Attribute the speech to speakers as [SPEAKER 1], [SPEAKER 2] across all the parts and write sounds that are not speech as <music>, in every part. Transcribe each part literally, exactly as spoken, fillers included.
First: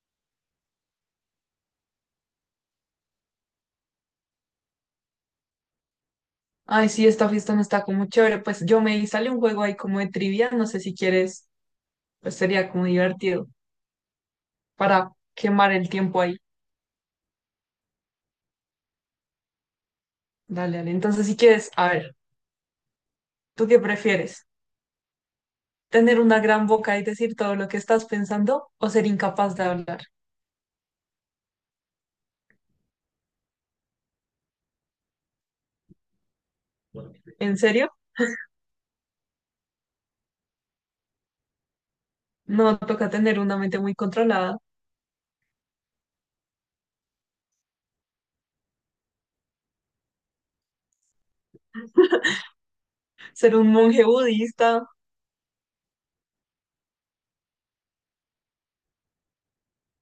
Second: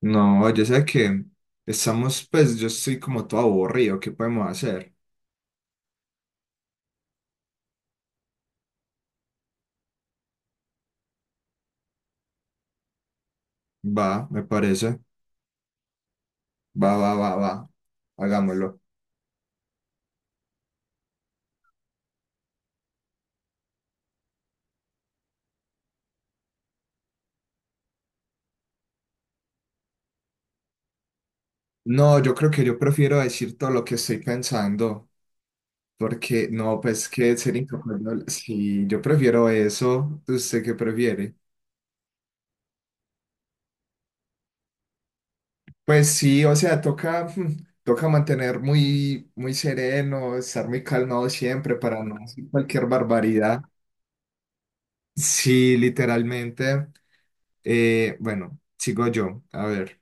[SPEAKER 1] No, yo sé que estamos, pues yo estoy como todo aburrido, ¿qué podemos hacer?
[SPEAKER 2] Ay, sí, esta fiesta no está como chévere. Pues yo me vi, sale un juego ahí como de trivia, no sé si quieres, pues sería como divertido
[SPEAKER 1] Va, me parece,
[SPEAKER 2] para quemar el tiempo ahí.
[SPEAKER 1] va, va, va, va, hagámoslo.
[SPEAKER 2] Dale, dale. Entonces, si quieres, a ver, ¿tú qué prefieres? ¿Tener una gran boca y decir todo lo que estás pensando o ser incapaz de hablar?
[SPEAKER 1] No, yo creo que yo prefiero decir todo lo que estoy pensando, porque no, pues que ser
[SPEAKER 2] ¿En serio?
[SPEAKER 1] incapaz de hablar- sí, yo prefiero eso, ¿usted qué prefiere?
[SPEAKER 2] No, toca tener una mente muy controlada,
[SPEAKER 1] Pues sí, o sea, toca, <laughs> mm, toca mantener muy, muy sereno, estar muy calmado siempre para no hacer cualquier
[SPEAKER 2] ser
[SPEAKER 1] barbaridad.
[SPEAKER 2] un monje budista.
[SPEAKER 1] Sí, literalmente. Eh, bueno, sigo yo. A ver,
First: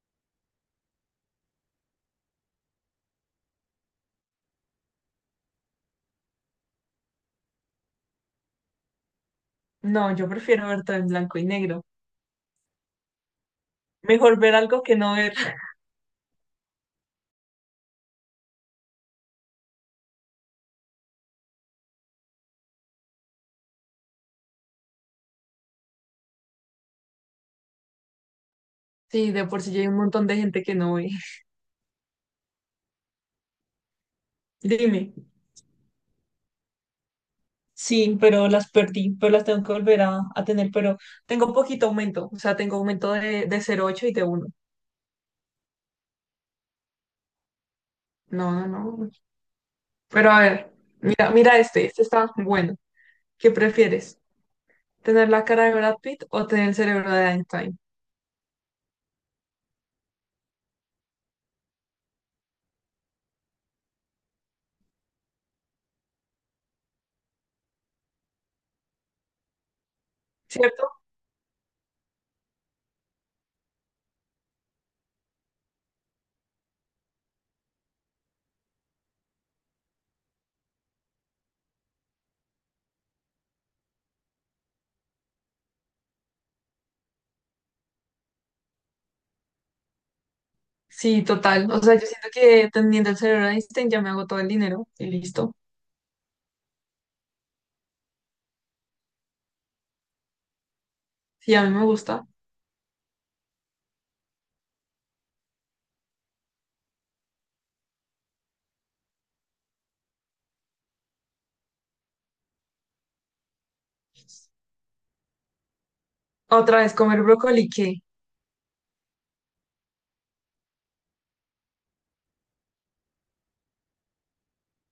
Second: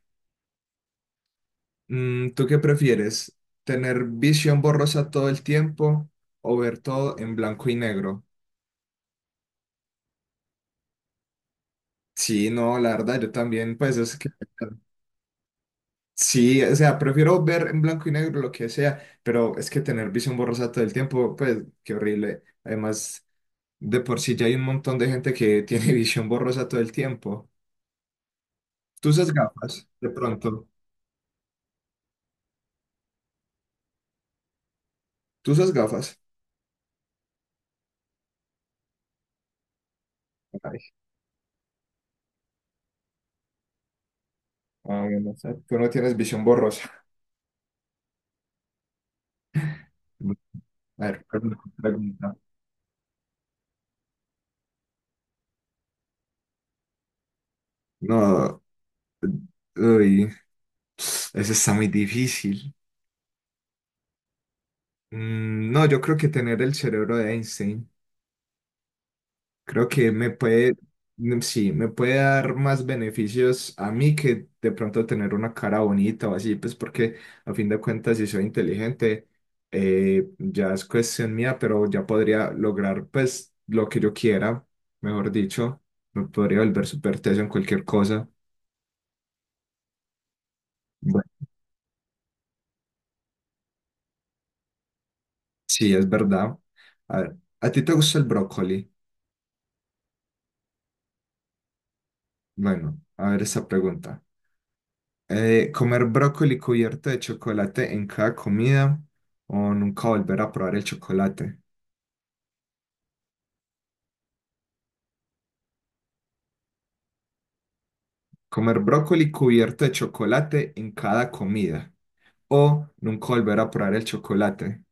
[SPEAKER 1] mm, ¿tú qué prefieres? ¿Tener visión borrosa todo el tiempo o ver todo en blanco y negro?
[SPEAKER 2] No, yo prefiero ver todo en blanco y negro.
[SPEAKER 1] Sí, no, la verdad, yo también, pues es que.
[SPEAKER 2] Mejor ver algo que no ver. <laughs>
[SPEAKER 1] Sí, o sea, prefiero ver en blanco y negro lo que sea, pero es que tener visión borrosa todo el tiempo, pues qué horrible. Además, de por sí ya hay un montón de gente que tiene <laughs> visión borrosa todo el tiempo. Tú
[SPEAKER 2] Sí,
[SPEAKER 1] usas
[SPEAKER 2] de por sí ya hay
[SPEAKER 1] gafas,
[SPEAKER 2] un
[SPEAKER 1] de
[SPEAKER 2] montón de gente
[SPEAKER 1] pronto.
[SPEAKER 2] que no ve. Dime.
[SPEAKER 1] Tú usas gafas.
[SPEAKER 2] Sí, pero las perdí, pero las tengo que volver a, a tener,
[SPEAKER 1] Ay,
[SPEAKER 2] pero tengo poquito aumento, o sea, tengo aumento de, de cero coma ocho y de uno.
[SPEAKER 1] ah, bueno, o sea, tú no tienes visión borrosa.
[SPEAKER 2] No, no, no. Pero a ver,
[SPEAKER 1] A ver,
[SPEAKER 2] mira, mira
[SPEAKER 1] pregunta,
[SPEAKER 2] este, este está
[SPEAKER 1] pregunta.
[SPEAKER 2] bueno. ¿Qué prefieres? ¿Tener la cara de Brad Pitt o tener el cerebro de Einstein?
[SPEAKER 1] No, uy, eso está muy difícil. Mm, no, yo creo que tener el cerebro de Einstein, creo que me puede,
[SPEAKER 2] ¿Cierto?
[SPEAKER 1] mm, sí, me puede dar más beneficios a mí que de pronto tener una cara bonita o así, pues porque a fin de cuentas si soy inteligente, eh, ya es cuestión mía, pero ya podría lograr pues lo que yo quiera, mejor dicho, me podría volver súper teso en cualquier cosa.
[SPEAKER 2] Sí, total. O sea, yo siento que teniendo el cerebro de Einstein ya me hago todo el dinero y listo.
[SPEAKER 1] Sí, es verdad. A ver, ¿a ti te gusta el brócoli?
[SPEAKER 2] Sí, a mí me gusta.
[SPEAKER 1] Bueno, a ver esa pregunta. Eh, ¿comer brócoli cubierto de chocolate en cada comida o nunca volver a probar el chocolate?
[SPEAKER 2] Otra vez, comer brócoli, ¿qué?
[SPEAKER 1] ¿Comer brócoli cubierto de chocolate en cada comida o nunca volver a probar el chocolate?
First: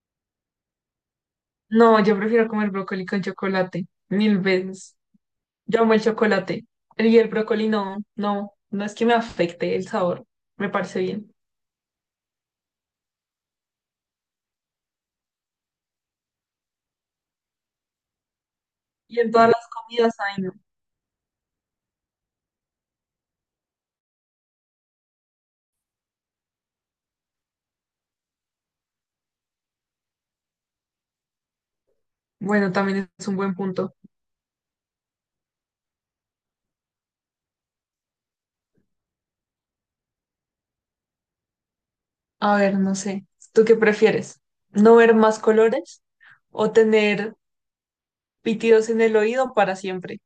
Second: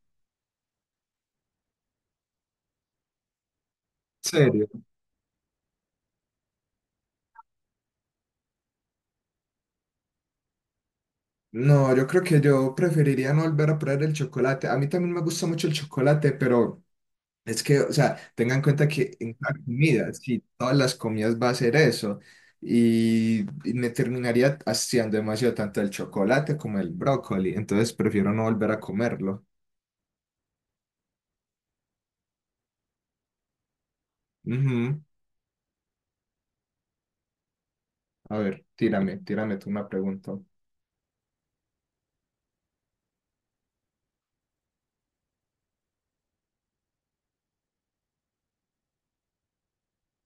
[SPEAKER 2] No, yo prefiero comer brócoli con chocolate, mil
[SPEAKER 1] ¿Serio?
[SPEAKER 2] veces. Yo amo el chocolate. Y el brócoli no, no, no es que me afecte el sabor. Me parece bien.
[SPEAKER 1] No, yo creo que yo preferiría no volver a probar el chocolate. A mí también me gusta mucho el chocolate, pero es que, o sea, tengan en cuenta que
[SPEAKER 2] Y en
[SPEAKER 1] en
[SPEAKER 2] todas
[SPEAKER 1] cada
[SPEAKER 2] las
[SPEAKER 1] comida,
[SPEAKER 2] comidas, ay,
[SPEAKER 1] sí,
[SPEAKER 2] no.
[SPEAKER 1] todas las comidas va a ser eso. Y, y me terminaría haciendo demasiado tanto el chocolate como el brócoli. Entonces prefiero no volver a comerlo.
[SPEAKER 2] Bueno, también es un buen punto.
[SPEAKER 1] Ujú. A ver, tírame, tírame tú una pregunta.
[SPEAKER 2] A ver, no sé. ¿Tú qué prefieres? ¿No ver más colores o tener pitidos en el oído para siempre?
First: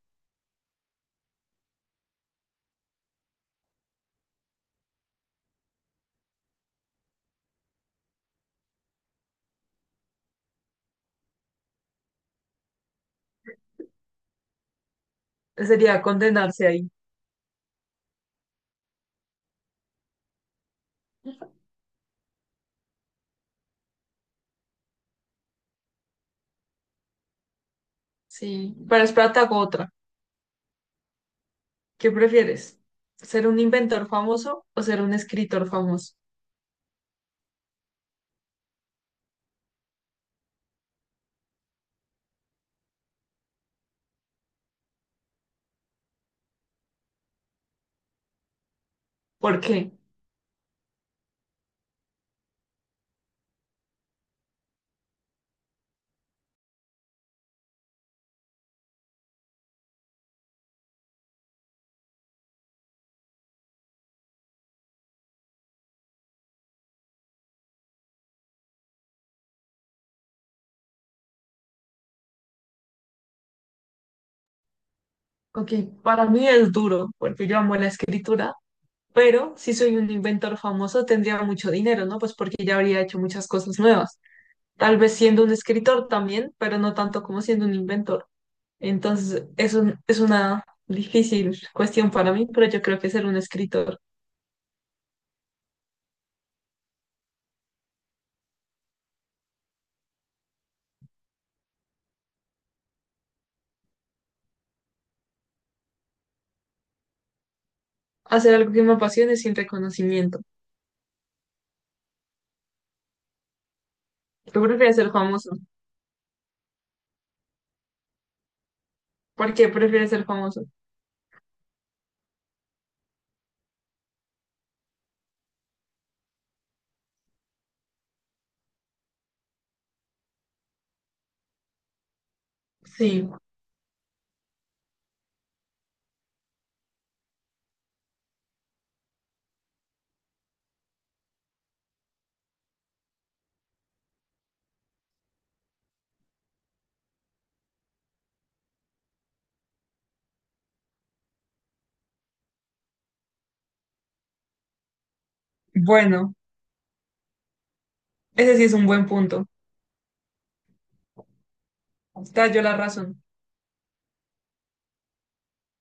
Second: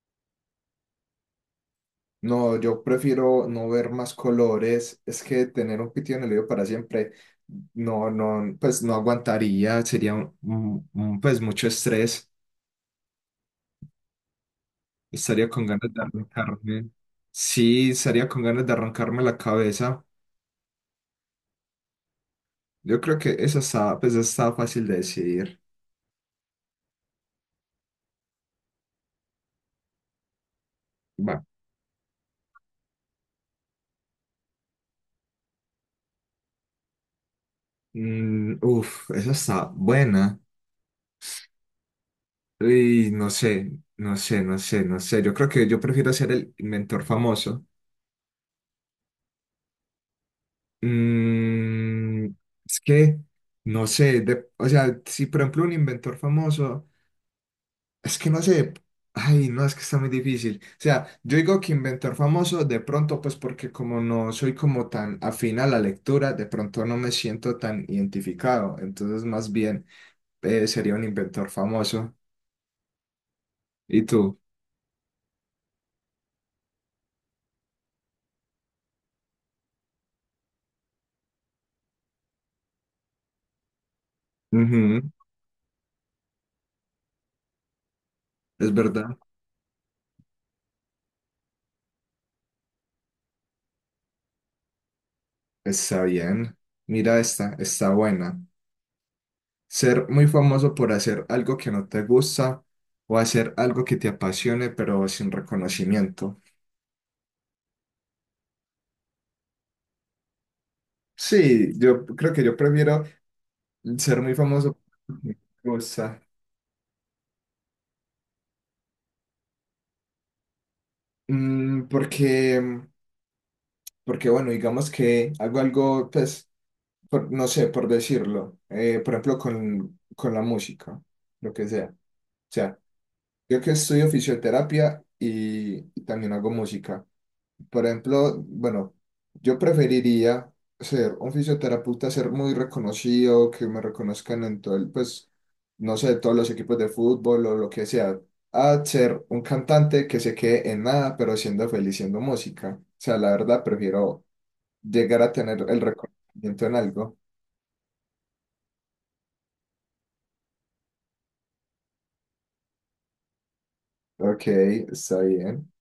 [SPEAKER 1] No, yo prefiero no ver más colores. Es que tener un pitido en el oído para siempre, no, no, pues no aguantaría. Sería un, un- un, pues mucho estrés. Estaría con ganas
[SPEAKER 2] Sería
[SPEAKER 1] de
[SPEAKER 2] condenarse
[SPEAKER 1] arrancarme.
[SPEAKER 2] ahí.
[SPEAKER 1] Sí, estaría con ganas de arrancarme la cabeza. Yo creo que esa está, pues está fácil de decidir.
[SPEAKER 2] Sí. Pero espérate, hago otra.
[SPEAKER 1] Va.
[SPEAKER 2] ¿Qué prefieres? ¿Ser un inventor famoso o ser un escritor famoso?
[SPEAKER 1] Mm, uf, esa está buena. Y no sé, no sé, no sé, no sé. Yo creo que yo prefiero ser el mentor famoso.
[SPEAKER 2] ¿Por qué?
[SPEAKER 1] Mm, es que, no sé, de- o sea, si por ejemplo un inventor famoso. Es que no sé, ay, no, es que está muy difícil. O sea, yo digo que inventor famoso, de pronto, pues porque como no soy como tan afín a la lectura, de pronto no me siento tan identificado. Entonces, más bien, eh, sería un inventor famoso. ¿Y tú?
[SPEAKER 2] Ok, para mí es duro, porque yo amo la escritura. Pero si soy un inventor famoso, tendría mucho dinero, ¿no? Pues porque ya habría hecho muchas cosas nuevas. Tal
[SPEAKER 1] Ujú,
[SPEAKER 2] vez siendo un escritor también, pero no tanto como siendo un inventor.
[SPEAKER 1] es verdad.
[SPEAKER 2] Entonces, es un- es una difícil cuestión para mí, pero yo creo que ser un escritor,
[SPEAKER 1] Está bien. Mira esta, está buena. Ser muy famoso por hacer algo que no te gusta o hacer algo que te apasione, pero sin reconocimiento.
[SPEAKER 2] hacer algo que me apasione sin reconocimiento.
[SPEAKER 1] Sí, yo creo que yo prefiero ser muy
[SPEAKER 2] Yo
[SPEAKER 1] famoso,
[SPEAKER 2] prefiero ser
[SPEAKER 1] me
[SPEAKER 2] famoso.
[SPEAKER 1] gusta.
[SPEAKER 2] ¿Por qué prefieres ser famoso?
[SPEAKER 1] Mm, porque, porque, bueno, digamos que hago algo, pues, por- no sé, por decirlo. Eh, por ejemplo, con, con la música, lo que sea. O sea,
[SPEAKER 2] Sí,
[SPEAKER 1] yo que estudio fisioterapia y, y también hago música. Por ejemplo, bueno, yo preferiría ser un fisioterapeuta, ser muy reconocido, que me reconozcan en todo el, pues, no sé, todos los equipos de fútbol o lo que sea, a ser un cantante que se quede en nada, pero siendo feliz siendo música. O sea, la verdad, prefiero llegar a tener el
[SPEAKER 2] bueno,
[SPEAKER 1] reconocimiento en algo.
[SPEAKER 2] ese sí es un buen punto. Te yo la razón.
[SPEAKER 1] Ok, está bien.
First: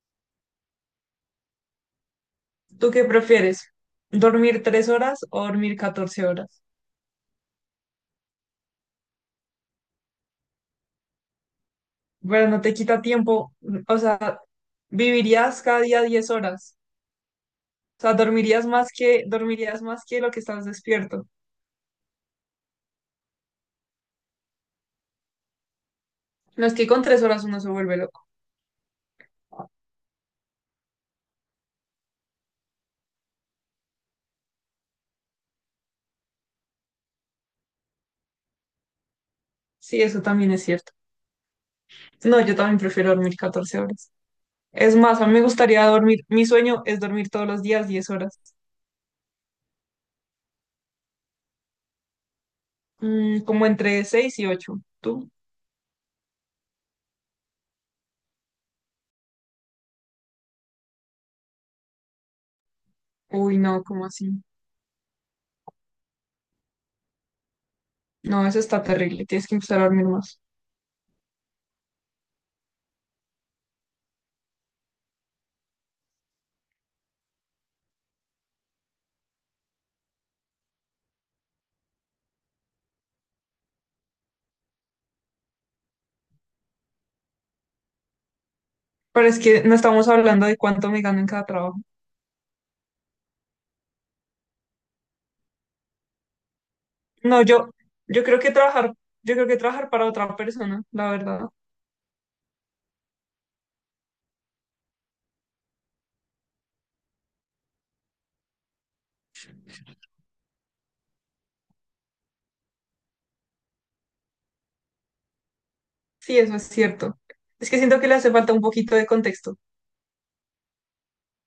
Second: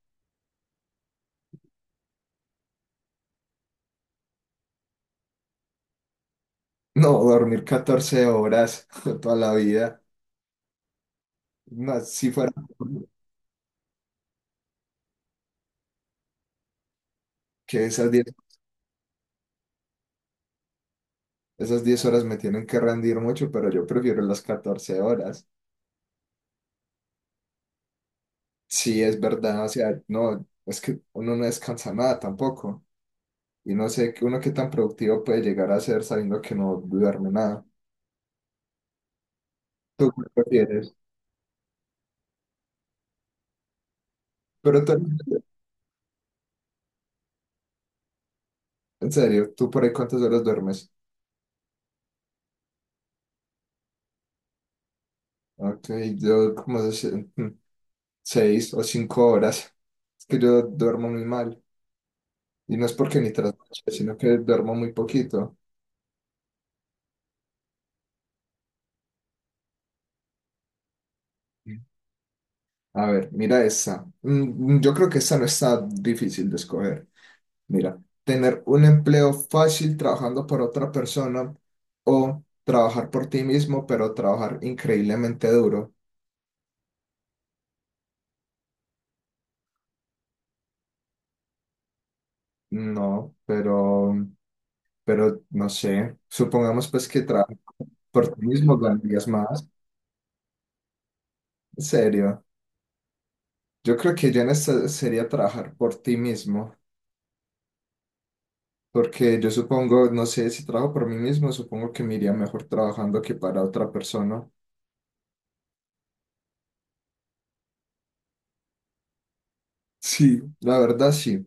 [SPEAKER 2] ¿Tú qué prefieres? ¿Dormir tres horas o dormir catorce horas?
[SPEAKER 1] No, dormir catorce horas <laughs> toda la vida. No, si
[SPEAKER 2] Pero
[SPEAKER 1] fuera
[SPEAKER 2] no te quita tiempo, o sea, vivirías cada día diez horas,
[SPEAKER 1] que
[SPEAKER 2] o
[SPEAKER 1] esas
[SPEAKER 2] sea,
[SPEAKER 1] diez.
[SPEAKER 2] dormirías más que, dormirías más que lo que estás despierto.
[SPEAKER 1] Esas diez horas me tienen que rendir mucho, pero yo prefiero las catorce horas.
[SPEAKER 2] No es que con tres horas uno se vuelve loco.
[SPEAKER 1] Sí, es verdad, o sea, no, es que uno no descansa nada tampoco. Y no sé que uno qué tan productivo puede llegar a ser sabiendo que no duerme nada.
[SPEAKER 2] Sí,
[SPEAKER 1] ¿Tú
[SPEAKER 2] eso
[SPEAKER 1] qué
[SPEAKER 2] también es cierto.
[SPEAKER 1] prefieres?
[SPEAKER 2] No, yo también prefiero dormir catorce horas.
[SPEAKER 1] Pero tú-
[SPEAKER 2] Es más, a mí me gustaría dormir, mi sueño es dormir todos los días diez horas.
[SPEAKER 1] en serio, ¿tú por ahí cuántas horas duermes?
[SPEAKER 2] Mm, como entre seis y ocho. ¿Tú?
[SPEAKER 1] Ok, yo como se- mm, seis o cinco horas. Es que yo duermo muy mal. Y no es porque ni
[SPEAKER 2] Uy,
[SPEAKER 1] trasnoche,
[SPEAKER 2] no, ¿cómo
[SPEAKER 1] sino que
[SPEAKER 2] así?
[SPEAKER 1] duermo muy poquito.
[SPEAKER 2] No, eso está terrible, tienes que empezar a dormir más.
[SPEAKER 1] A ver, mira esa. Mm, Yo creo que esa no está difícil de escoger. Mira, tener un empleo fácil trabajando por otra persona o trabajar por ti mismo, pero trabajar increíblemente duro.
[SPEAKER 2] Pero es que no estamos hablando de cuánto me gano en cada trabajo.
[SPEAKER 1] No, pero, pero no sé. Supongamos pues que
[SPEAKER 2] No,
[SPEAKER 1] trabajar
[SPEAKER 2] yo, yo
[SPEAKER 1] por
[SPEAKER 2] creo
[SPEAKER 1] ti
[SPEAKER 2] que
[SPEAKER 1] mismo
[SPEAKER 2] trabajar,
[SPEAKER 1] ganarías
[SPEAKER 2] yo creo que
[SPEAKER 1] más.
[SPEAKER 2] trabajar para otra persona, la verdad.
[SPEAKER 1] En serio. Yo creo que yo en esta sería trabajar por ti mismo. Porque yo supongo, no sé, si trabajo por mí mismo, supongo que me iría mejor trabajando que para otra persona.
[SPEAKER 2] Sí, eso es cierto. Es que siento que le hace falta un poquito de contexto.
[SPEAKER 1] Sí, la verdad sí.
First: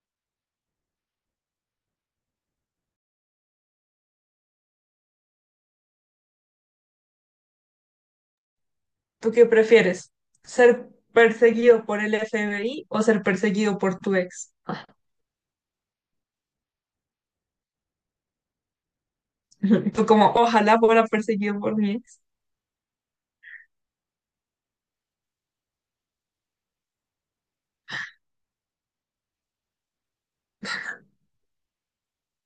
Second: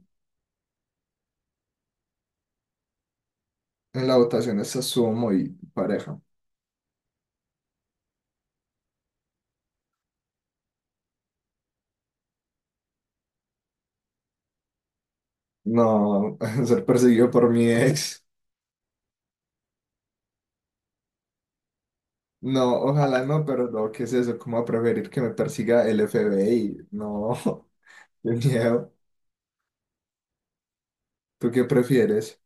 [SPEAKER 1] En la votación esta estuvo muy pareja.
[SPEAKER 2] ¿Tú qué prefieres? ¿Ser perseguido por el F B I o ser perseguido por tu ex?
[SPEAKER 1] No, <laughs> ser perseguido por mi ex.
[SPEAKER 2] <laughs> Tú como, ojalá fuera perseguido por mi ex.
[SPEAKER 1] No, ojalá no, pero no, ¿qué es eso? ¿Cómo va a preferir que me persiga el F B I? No, <laughs> qué miedo. ¿Tú qué prefieres?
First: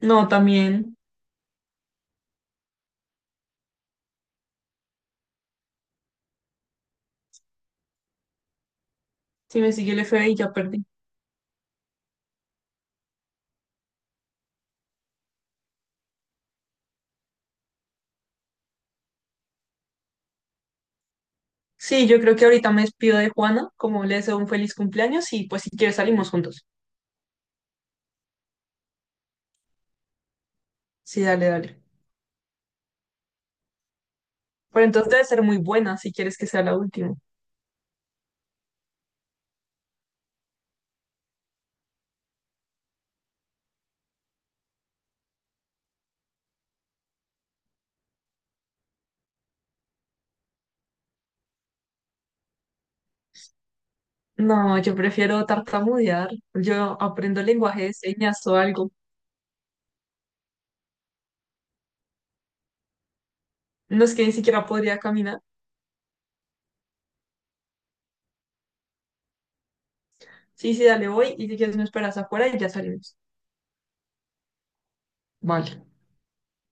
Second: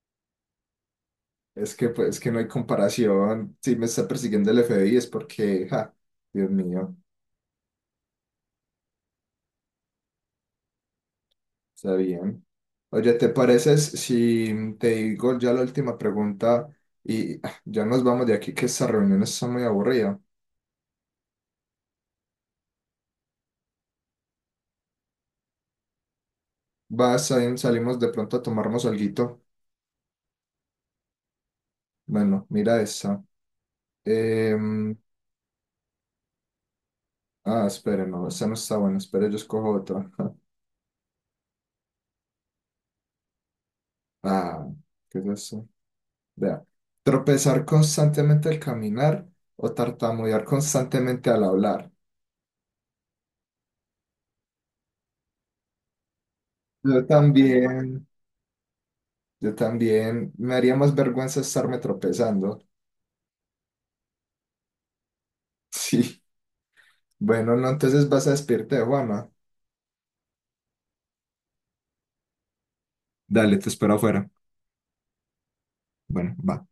[SPEAKER 2] No, también,
[SPEAKER 1] Es que pues que no hay comparación. Si me está persiguiendo el F B I es porque, ja, Dios mío,
[SPEAKER 2] si me sigue el F B I ya perdí.
[SPEAKER 1] está bien. Oye, ¿te pareces si te digo ya la última pregunta y ah, ya nos vamos de aquí que esta reunión está muy aburrida?
[SPEAKER 2] Sí, yo creo que ahorita me despido de Juana, como le deseo un feliz cumpleaños y pues si quieres salimos juntos.
[SPEAKER 1] Vas, ahí salimos de pronto a tomarnos alguito.
[SPEAKER 2] Sí, dale, dale.
[SPEAKER 1] Bueno, mira esa.
[SPEAKER 2] Pero
[SPEAKER 1] Em,
[SPEAKER 2] entonces debe ser muy buena si quieres que sea la última.
[SPEAKER 1] ah, espere, no, esa no está buena. Espere, yo escojo otra. <laughs> Ah, ¿qué es eso? Vea. Tropezar constantemente al caminar o tartamudear constantemente al hablar.
[SPEAKER 2] No, yo prefiero tartamudear. Yo
[SPEAKER 1] Yo
[SPEAKER 2] aprendo lenguaje de
[SPEAKER 1] también,
[SPEAKER 2] señas o algo.
[SPEAKER 1] yo también. Me haría más vergüenza estarme tropezando. <laughs>
[SPEAKER 2] No es que ni siquiera podría caminar.
[SPEAKER 1] Sí. Bueno, no, entonces vas a despedirte de Juana.
[SPEAKER 2] Sí, sí, dale, voy y si quieres me esperas afuera y ya salimos.
[SPEAKER 1] Dale, te espero afuera.
[SPEAKER 2] Vale.
[SPEAKER 1] Bueno, va.